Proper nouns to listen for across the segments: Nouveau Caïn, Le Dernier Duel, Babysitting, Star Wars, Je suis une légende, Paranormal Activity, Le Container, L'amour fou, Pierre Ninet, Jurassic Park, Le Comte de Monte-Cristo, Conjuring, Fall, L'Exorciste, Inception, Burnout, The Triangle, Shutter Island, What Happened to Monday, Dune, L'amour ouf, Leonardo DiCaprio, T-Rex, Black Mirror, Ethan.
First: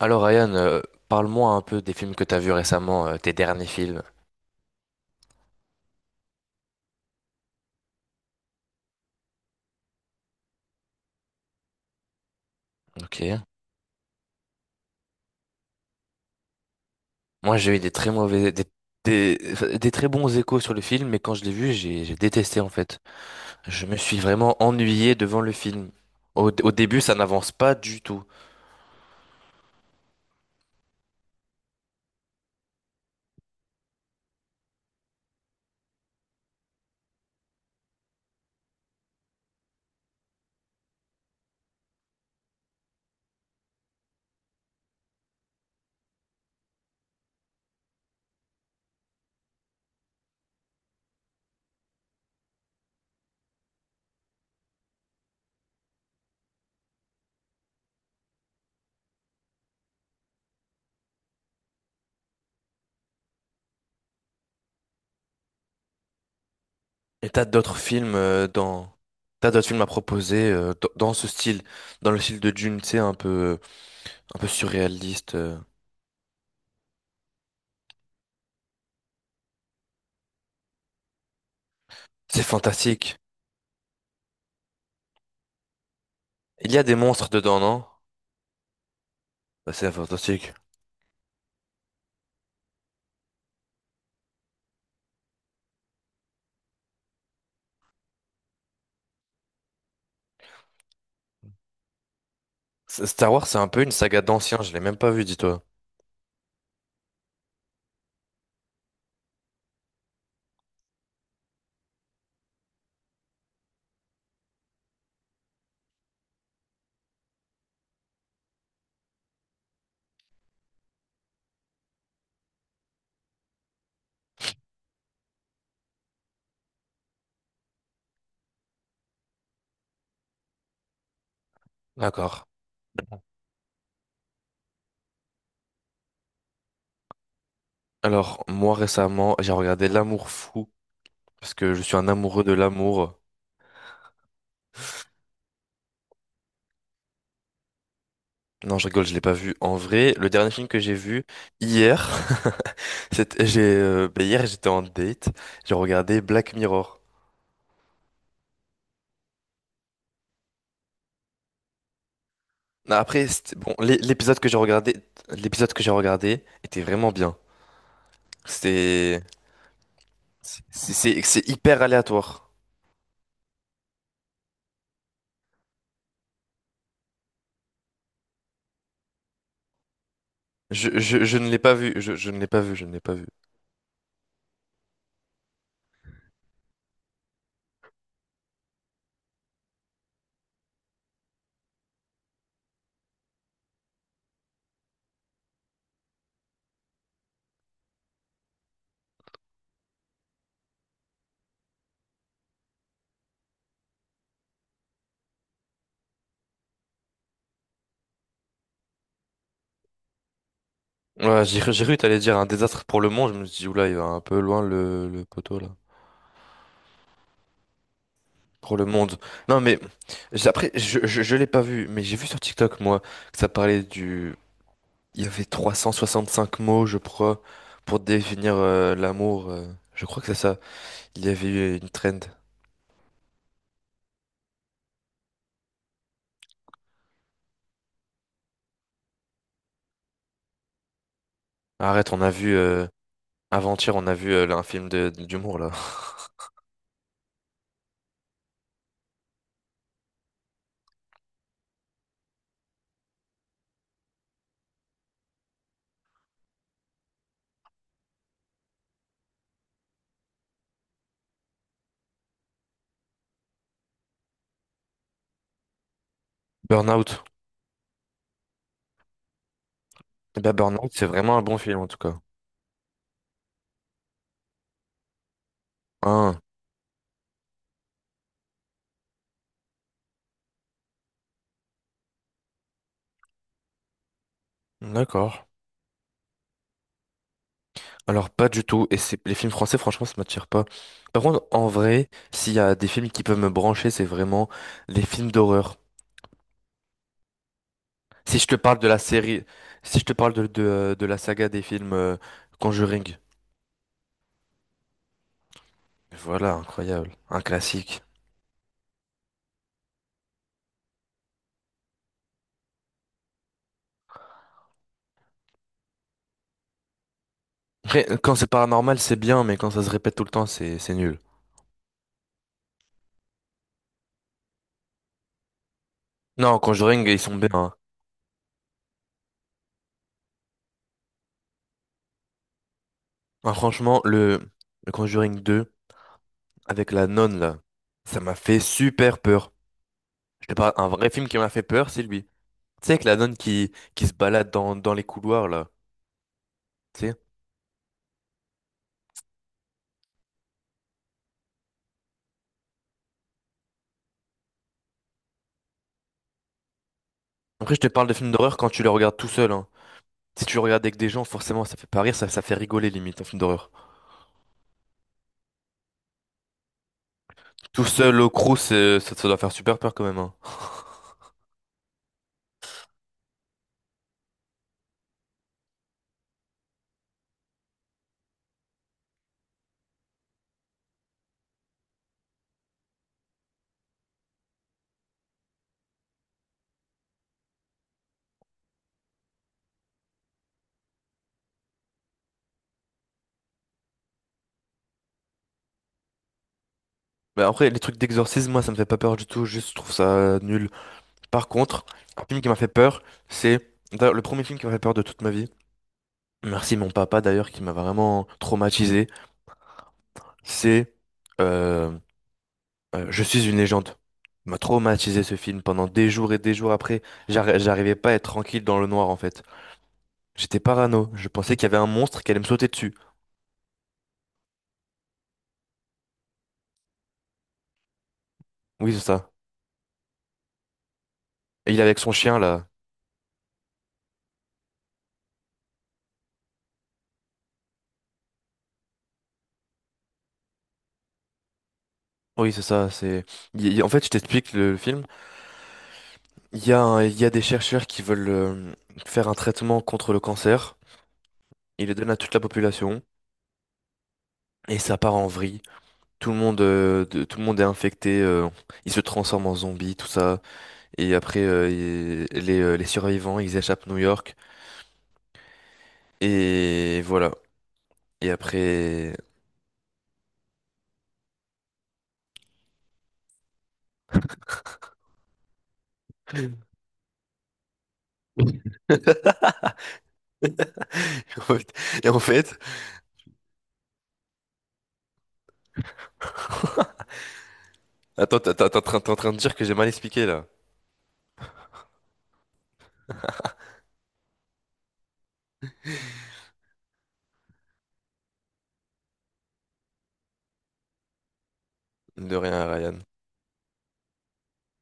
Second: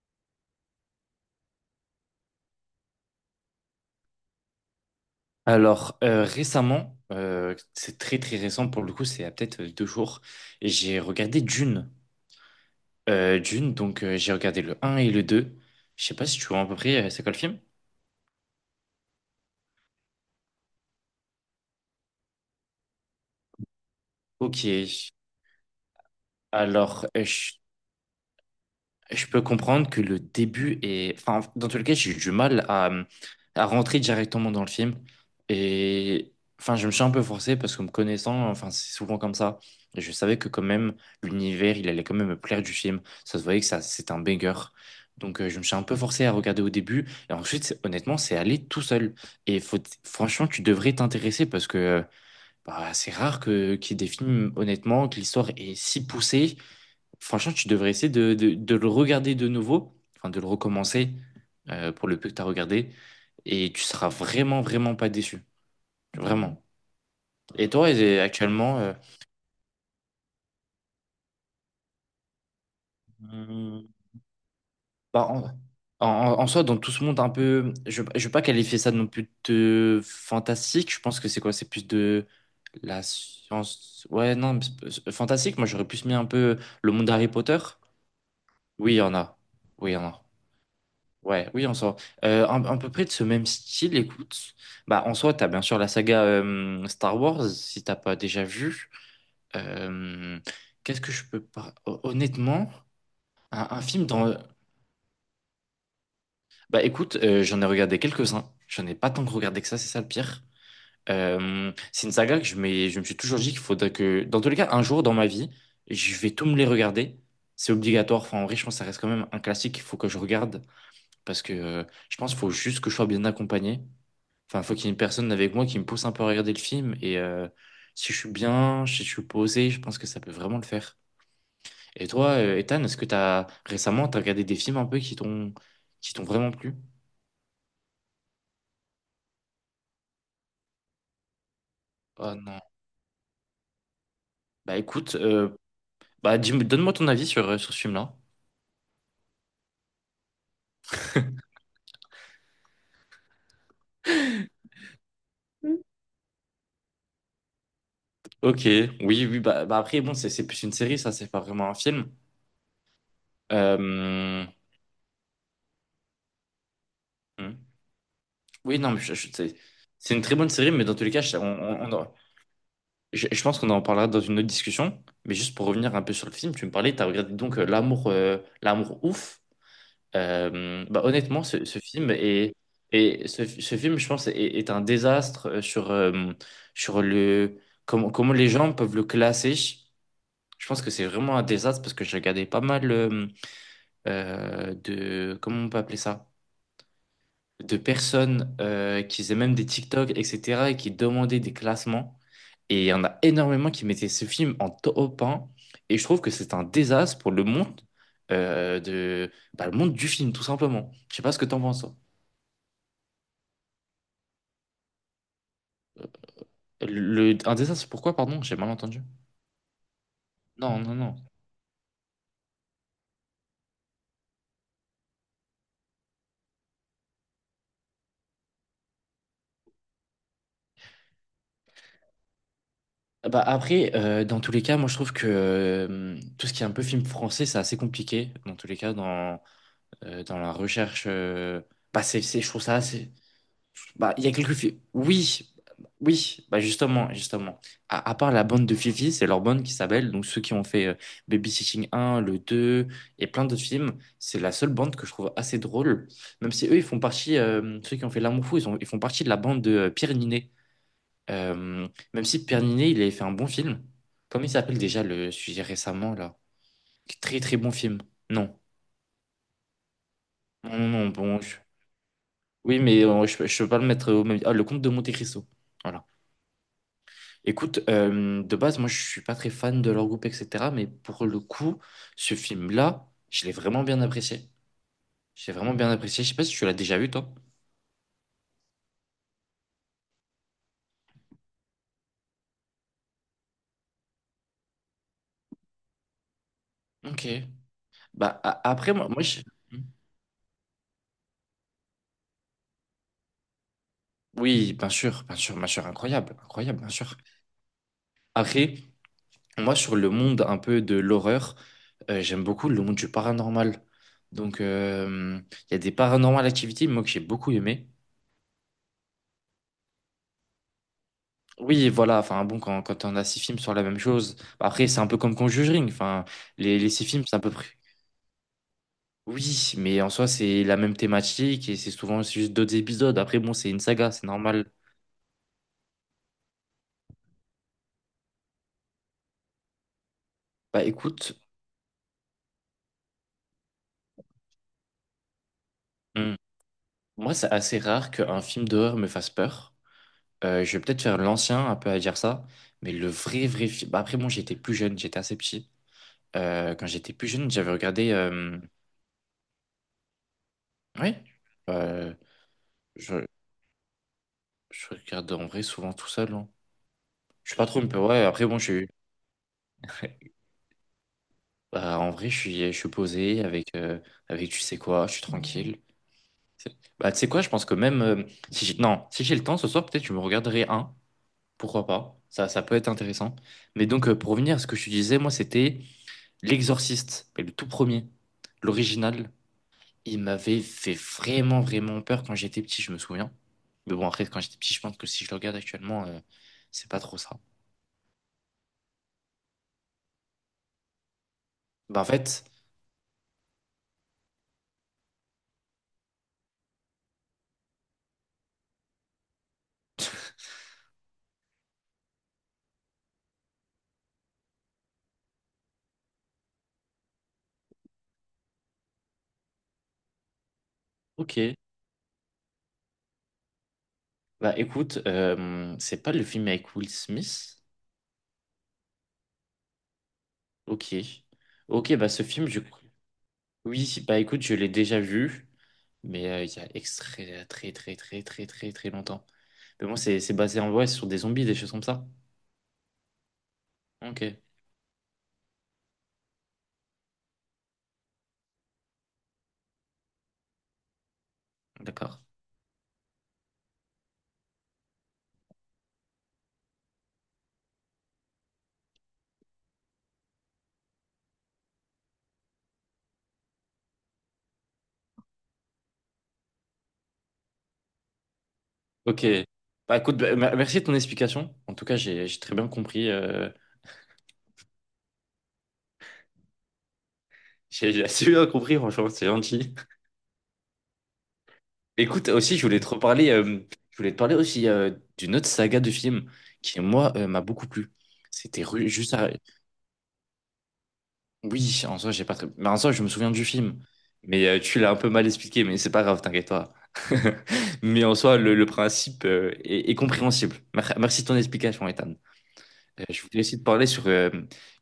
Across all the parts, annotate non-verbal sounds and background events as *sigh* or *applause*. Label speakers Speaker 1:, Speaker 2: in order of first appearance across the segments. Speaker 1: Alors Ryan, parle-moi un peu des films que t'as vus récemment, tes derniers films.
Speaker 2: Alors, récemment, c'est très très récent pour le coup, c'est à peut-être deux jours, et j'ai regardé Dune.
Speaker 1: Ok.
Speaker 2: Dune, donc j'ai regardé le un et le 2. Je sais pas si tu vois à peu près, c'est quoi le
Speaker 1: Moi
Speaker 2: film?
Speaker 1: j'ai eu des très mauvais, enfin, des très bons échos sur le film, mais quand je l'ai vu, j'ai détesté en fait. Je me suis vraiment
Speaker 2: Ok.
Speaker 1: ennuyé devant le film. Au début,
Speaker 2: Alors,
Speaker 1: ça
Speaker 2: euh,
Speaker 1: n'avance
Speaker 2: je
Speaker 1: pas du tout.
Speaker 2: Je peux comprendre que le début est... Enfin, dans tous les cas, j'ai eu du mal à rentrer directement dans le film. Et enfin, je me suis un peu forcé parce que me connaissant, enfin, c'est souvent comme ça. Et je savais que quand même, l'univers, il allait quand même me plaire du film. Ça se voyait que ça, c'était un banger. Donc, je me suis un peu forcé à regarder au début. Et ensuite, honnêtement, c'est allé tout seul. Et faut, Franchement, tu devrais t'intéresser parce que bah, c'est rare qu'il y ait des films, honnêtement, que l'histoire est si poussée. Franchement, tu devrais essayer de le regarder de nouveau, enfin de le recommencer, pour le peu que tu as regardé, et tu seras vraiment, vraiment pas déçu. Vraiment.
Speaker 1: Et t'as d'autres films
Speaker 2: Actuellement,
Speaker 1: t'as d'autres films à proposer dans ce style, dans le style de Dune, tu sais,
Speaker 2: hmm,
Speaker 1: un peu
Speaker 2: bah,
Speaker 1: surréaliste.
Speaker 2: en, en- en soi, dans tout ce monde un peu, je ne vais pas qualifier ça non plus de fantastique, je pense que c'est quoi? C'est plus de
Speaker 1: C'est
Speaker 2: la
Speaker 1: fantastique.
Speaker 2: science. Ouais, non, mais fantastique, moi j'aurais plus mis un peu
Speaker 1: Il y a
Speaker 2: le
Speaker 1: des
Speaker 2: monde
Speaker 1: monstres
Speaker 2: d'Harry
Speaker 1: dedans,
Speaker 2: Potter.
Speaker 1: non?
Speaker 2: Oui, il y en a.
Speaker 1: Bah,
Speaker 2: Oui,
Speaker 1: c'est
Speaker 2: il y en a.
Speaker 1: fantastique.
Speaker 2: Ouais, oui, en soi. À peu près de ce même style, écoute. Bah, en soi, t'as bien sûr la saga Star Wars, si t'as pas déjà vu. Euh, qu'est-ce que je peux pas... Hon- Honnêtement,
Speaker 1: Star Wars, c'est un
Speaker 2: un
Speaker 1: peu une
Speaker 2: film
Speaker 1: saga
Speaker 2: dans...
Speaker 1: d'anciens, je l'ai même pas vu, dis-toi.
Speaker 2: Bah, écoute, j'en ai regardé quelques-uns. J'en ai pas tant que regardé que ça, c'est ça le pire. C'est une saga que je me suis toujours dit qu'il faudrait que... Dans tous les cas, un jour dans ma vie, je vais tout me les regarder. C'est obligatoire. Enfin, en vrai, je pense que ça reste quand même un classique qu'il faut que je regarde. Parce que je pense qu'il faut juste que je sois bien accompagné. Enfin, faut qu'il y ait une personne avec moi qui me pousse un peu à regarder le film. Et si je suis bien, si je suis posé, je pense que ça peut vraiment le faire. Et toi,
Speaker 1: D'accord.
Speaker 2: Ethan, est-ce que t'as regardé des films un peu qui t'ont vraiment plu?
Speaker 1: Alors, moi récemment, j'ai regardé L'amour fou, parce que je suis un
Speaker 2: Oh
Speaker 1: amoureux de
Speaker 2: non.
Speaker 1: l'amour.
Speaker 2: Bah écoute, donne-moi ton avis sur, sur ce film-là.
Speaker 1: Non, je rigole, je l'ai pas vu. En vrai, le dernier film que j'ai vu hier, *laughs* c'était, bah, hier j'étais en date, j'ai regardé Black Mirror.
Speaker 2: Ok, oui, oui, bah, bah après, bon, c'est plus une série, ça, c'est pas vraiment un film.
Speaker 1: Non, après, bon, l'épisode
Speaker 2: Euh,
Speaker 1: que j'ai regardé, l'épisode que j'ai regardé était vraiment bien.
Speaker 2: hmm. Oui, non, mais
Speaker 1: C'était,
Speaker 2: c'est une très bonne série, mais
Speaker 1: c'est
Speaker 2: dans tous les cas,
Speaker 1: c'est hyper aléatoire.
Speaker 2: je pense qu'on en parlera dans une autre discussion, mais juste pour revenir un peu sur le film, tu me parlais, tu as regardé donc L'amour l'amour ouf. Bah,
Speaker 1: Je
Speaker 2: honnêtement,
Speaker 1: ne l'ai pas vu, je ne l'ai pas vu, je ne l'ai pas vu.
Speaker 2: ce film, je pense, est un désastre sur le comment les gens peuvent le classer. Je pense que c'est vraiment un désastre parce que j'ai regardé pas mal comment on peut appeler ça? De personnes qui faisaient même des TikTok, etc., et qui demandaient des classements. Et il y en a énormément qui mettaient ce film en top un. Et je trouve que c'est un désastre pour le monde, bah, le monde du film, tout simplement. Je sais pas ce
Speaker 1: Ouais,
Speaker 2: que t'en penses,
Speaker 1: j'ai
Speaker 2: toi.
Speaker 1: cru que t'allais dire un désastre pour le monde. Je me suis dit, oula, il va un peu loin le poteau là.
Speaker 2: Un désastre, pourquoi, pardon? J'ai mal
Speaker 1: Pour le
Speaker 2: entendu.
Speaker 1: monde. Non, mais après,
Speaker 2: Non, non, non.
Speaker 1: je l'ai pas vu, mais j'ai vu sur TikTok, moi, que ça parlait du. Il y avait 365 mots, je crois, pour définir l'amour. Je crois que c'est ça. Il y avait eu une trend.
Speaker 2: Bah après, dans tous les cas, moi je trouve que tout ce qui est un peu film français, c'est assez compliqué. Dans tous les cas, dans la recherche, bah,
Speaker 1: Arrête, on a
Speaker 2: je
Speaker 1: vu.
Speaker 2: trouve ça assez.
Speaker 1: Avant-hier, on
Speaker 2: Bah,
Speaker 1: a
Speaker 2: il y a
Speaker 1: vu
Speaker 2: quelques
Speaker 1: là, un
Speaker 2: filles.
Speaker 1: film
Speaker 2: Oui,
Speaker 1: d'humour là.
Speaker 2: oui, bah justement, justement. À part la bande de Fifi, c'est leur bande qui s'appelle, donc ceux qui ont fait Babysitting un le 2 et plein d'autres films, c'est la seule bande que je trouve assez drôle. Même si eux, ils font partie, ceux qui ont fait L'amour fou, ils font partie de la bande de Pierre Ninet. Même si Pierre Ninet, il avait fait un bon film. Comment il s'appelle déjà le sujet récemment, là?
Speaker 1: Burnout.
Speaker 2: Très très bon film. Non,
Speaker 1: Eh ben, Burnout,
Speaker 2: non,
Speaker 1: c'est
Speaker 2: non,
Speaker 1: vraiment
Speaker 2: bon.
Speaker 1: un bon
Speaker 2: Je-
Speaker 1: film en tout cas.
Speaker 2: Oui, mais je peux pas le mettre au même. Ah, Le Comte de Monte-Cristo. Voilà.
Speaker 1: Ah,
Speaker 2: Écoute, de base, moi, je suis pas très fan de leur groupe, etc. Mais pour le coup, ce film-là, je l'ai vraiment bien apprécié.
Speaker 1: d'accord.
Speaker 2: Je l'ai vraiment bien apprécié. Je sais pas si tu l'as déjà vu, toi.
Speaker 1: Alors pas du tout, et c'est les films français franchement ça m'attire pas. Par contre en vrai, s'il y a des films qui peuvent me brancher, c'est vraiment les films d'horreur.
Speaker 2: Ok.
Speaker 1: Si je te parle de
Speaker 2: Après,
Speaker 1: la
Speaker 2: moi je...
Speaker 1: série, si je te parle de la saga des films Conjuring,
Speaker 2: Oui, bien sûr, bien sûr, bien sûr. Incroyable,
Speaker 1: voilà,
Speaker 2: incroyable, bien sûr.
Speaker 1: incroyable, un classique.
Speaker 2: Après, moi, sur le monde un peu de l'horreur, j'aime beaucoup le monde du paranormal. Donc, il y a des paranormal activités, moi, que j'ai beaucoup aimé.
Speaker 1: Après, quand c'est paranormal c'est bien, mais quand ça se répète tout le temps c'est nul.
Speaker 2: Oui, voilà, enfin bon, quand on a 6 films sur la même chose, bah, après c'est un peu comme Conjuring, enfin
Speaker 1: Non,
Speaker 2: les six
Speaker 1: Conjuring ils
Speaker 2: films c'est
Speaker 1: sont
Speaker 2: à
Speaker 1: bien,
Speaker 2: peu près...
Speaker 1: hein.
Speaker 2: Oui, mais en soi c'est la même thématique et c'est souvent juste d'autres épisodes, après bon
Speaker 1: Ah,
Speaker 2: c'est une
Speaker 1: franchement
Speaker 2: saga, c'est normal.
Speaker 1: le Conjuring 2 avec la nonne là, ça m'a fait super peur. Je te parle
Speaker 2: Bah
Speaker 1: un vrai film qui
Speaker 2: écoute,
Speaker 1: m'a fait peur, c'est lui. Tu sais, avec la nonne qui se balade dans les couloirs, là.
Speaker 2: hum,
Speaker 1: Tu sais.
Speaker 2: moi c'est assez rare qu'un film d'horreur me fasse peur. Je vais peut-être faire l'ancien un peu à dire ça, mais le vrai vrai film... Bah, après bon j'étais plus jeune, j'étais assez petit. Quand j'étais plus jeune j'avais
Speaker 1: Après, je te parle
Speaker 2: regardé...
Speaker 1: de films d'horreur quand tu les regardes tout seul, hein. Si tu le regardes avec des
Speaker 2: Oui,
Speaker 1: gens, forcément, ça fait pas rire,
Speaker 2: euh,
Speaker 1: ça fait rigoler limite, un
Speaker 2: je,
Speaker 1: film d'horreur.
Speaker 2: je regarde en vrai souvent tout seul, hein. Je suis pas trop,
Speaker 1: Tout
Speaker 2: mais
Speaker 1: seul
Speaker 2: ouais,
Speaker 1: au
Speaker 2: après,
Speaker 1: crew,
Speaker 2: bon, je suis.
Speaker 1: ça doit faire super peur quand même, hein.
Speaker 2: *laughs* Bah, en vrai, je suis posé avec, tu sais quoi, je suis tranquille. Bah, tu sais quoi, je pense que même si j'ai le temps ce soir, peut-être je me regarderai un, pourquoi pas, ça peut être intéressant. Mais donc, pour revenir à ce que je te disais, moi, c'était L'Exorciste, mais le tout premier, l'original. Il m'avait fait vraiment, vraiment peur quand j'étais petit, je me souviens. Mais bon, après, quand j'étais petit, je pense que si je le regarde actuellement, c'est pas trop ça.
Speaker 1: Mais après, les trucs d'exorcisme, moi, ça me fait pas peur du tout, juste je trouve ça nul. Par contre,
Speaker 2: Bah, en
Speaker 1: un film
Speaker 2: fait,
Speaker 1: qui m'a fait peur, c'est d'ailleurs, le premier film qui m'a fait peur de toute ma vie. Merci mon papa d'ailleurs, qui m'a vraiment traumatisé.
Speaker 2: *laughs*
Speaker 1: C'est euh, Je suis une légende. Il m'a traumatisé ce film pendant des jours et des jours après. J'arrivais pas à être tranquille dans le noir en fait. J'étais parano. Je
Speaker 2: ok.
Speaker 1: pensais qu'il y avait un monstre qui allait me sauter dessus.
Speaker 2: Bah écoute, c'est pas le film avec Will Smith?
Speaker 1: Oui, c'est ça.
Speaker 2: Ok.
Speaker 1: Et il est
Speaker 2: Ok,
Speaker 1: avec
Speaker 2: bah
Speaker 1: son
Speaker 2: ce
Speaker 1: chien
Speaker 2: film, je...
Speaker 1: là.
Speaker 2: Oui, bah écoute, je l'ai déjà vu, mais il y a extrait très très très très très très longtemps. Mais bon, c'est basé en vrai sur des zombies, des choses comme ça.
Speaker 1: Oui, c'est ça. C'est. En fait, je
Speaker 2: Ok,
Speaker 1: t'explique le film. Il y a, il y a des chercheurs qui veulent faire un traitement contre le cancer. Ils le donnent à
Speaker 2: d'accord.
Speaker 1: toute la population et ça part en vrille. Tout le monde, tout le monde est infecté. Ils se transforment en zombies, tout ça. Et après, les survivants, ils échappent à New York. Et voilà. Et après.
Speaker 2: Ok. Bah écoute, bah, merci de ton explication. En tout cas, j'ai très bien compris.
Speaker 1: *laughs*
Speaker 2: *laughs* J'ai assez bien compris, franchement, c'est gentil.
Speaker 1: Et en
Speaker 2: Écoute, aussi,
Speaker 1: fait,
Speaker 2: je voulais te reparler, je voulais te parler aussi d'une autre saga de film qui, moi, m'a beaucoup plu.
Speaker 1: attends,
Speaker 2: C'était Ru-
Speaker 1: t'es
Speaker 2: juste
Speaker 1: en
Speaker 2: à...
Speaker 1: train de dire que j'ai mal expliqué là.
Speaker 2: Oui, en soi, j'ai pas très... Mais en soi, je me souviens du film. Mais tu l'as un peu mal expliqué, mais c'est pas grave, t'inquiète pas. *laughs* Mais en soi, le principe est compréhensible. Merci de ton explication, Ethan.
Speaker 1: De rien, Ryan.
Speaker 2: Je voulais aussi te parler sur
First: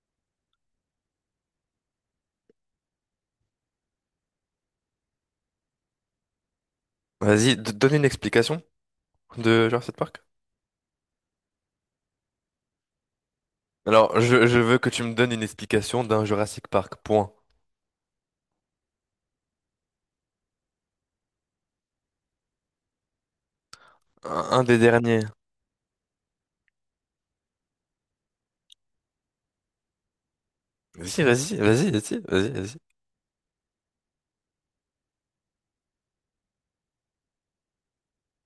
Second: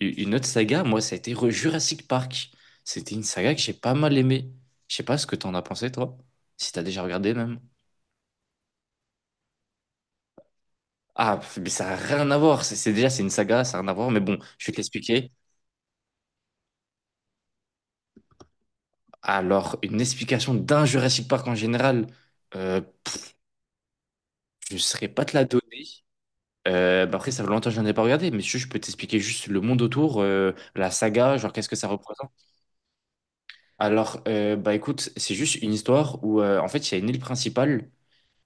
Speaker 2: une autre saga. Moi, ça a été Jurassic Park. C'était une saga que j'ai pas mal aimée. Je sais pas ce que t'en as pensé, toi. Si t'as déjà regardé,
Speaker 1: Vas-y,
Speaker 2: même.
Speaker 1: donne une explication de Jurassic Park.
Speaker 2: Ah, mais ça n'a rien à voir. Déjà, c'est une saga, ça n'a rien à voir.
Speaker 1: Alors,
Speaker 2: Mais bon,
Speaker 1: je
Speaker 2: je vais te
Speaker 1: veux que tu me
Speaker 2: l'expliquer.
Speaker 1: donnes une explication d'un Jurassic Park. Point.
Speaker 2: Alors, une explication d'un Jurassic Park en général, euh,
Speaker 1: Un
Speaker 2: je
Speaker 1: des
Speaker 2: ne saurais pas
Speaker 1: derniers.
Speaker 2: te la donner. Bah après, ça fait longtemps que je n'en ai pas regardé, mais je peux t'expliquer juste le monde autour, la saga, genre qu'est-ce que ça représente.
Speaker 1: Vas-y.
Speaker 2: Alors, bah écoute, c'est juste une histoire où, en fait, il y a une île principale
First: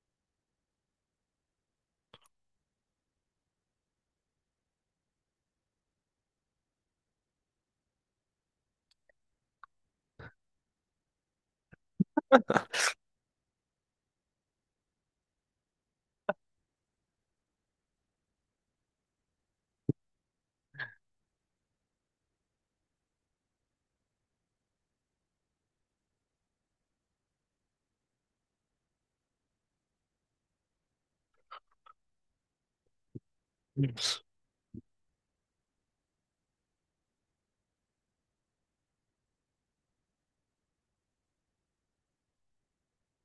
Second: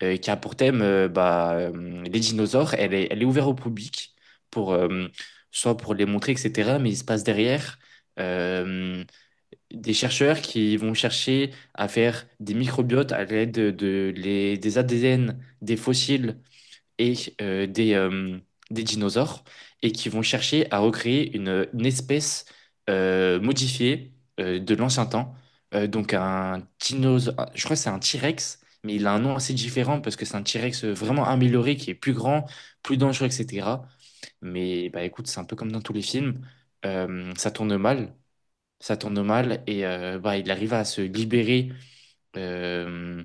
Speaker 2: qui a pour thème les dinosaures. Elle est ouverte au public, pour, soit pour les montrer, etc. Mais il se passe derrière euh, des chercheurs qui vont chercher à faire des microbiotes à l'aide des ADN, des fossiles et euh, des, euh, des dinosaures, et qui vont chercher à recréer une espèce modifiée de l'ancien temps. Donc un dinosaure, je crois que c'est un T-Rex, mais il a un nom assez différent parce que c'est un T-Rex vraiment amélioré, qui est plus grand, plus dangereux, etc. Mais bah écoute, c'est un peu comme dans tous les films, ça tourne mal, ça tourne mal et bah, il arrive à se libérer euh,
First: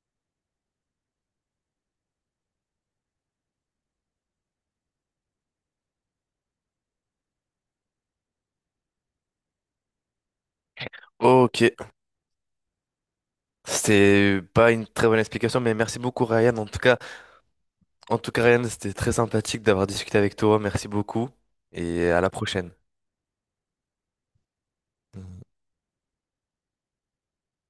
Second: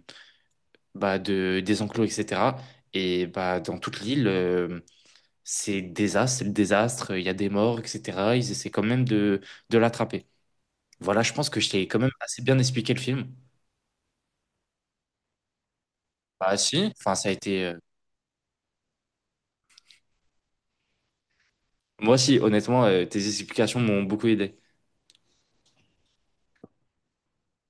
Speaker 2: des enclos, etc. Et bah, dans toute l'île, c'est le désastre, il y a des morts, etc. Ils essaient quand même de l'attraper. Voilà, je pense que
Speaker 1: Ok.
Speaker 2: je t'ai quand même assez bien expliqué le film.
Speaker 1: C'était pas une très bonne explication, mais merci beaucoup, Ryan.
Speaker 2: Bah si, enfin ça a été...
Speaker 1: En tout cas, Ryan, c'était très sympathique d'avoir discuté avec toi. Merci beaucoup. Et
Speaker 2: Moi
Speaker 1: à la
Speaker 2: si,
Speaker 1: prochaine.
Speaker 2: honnêtement, tes explications m'ont beaucoup aidé.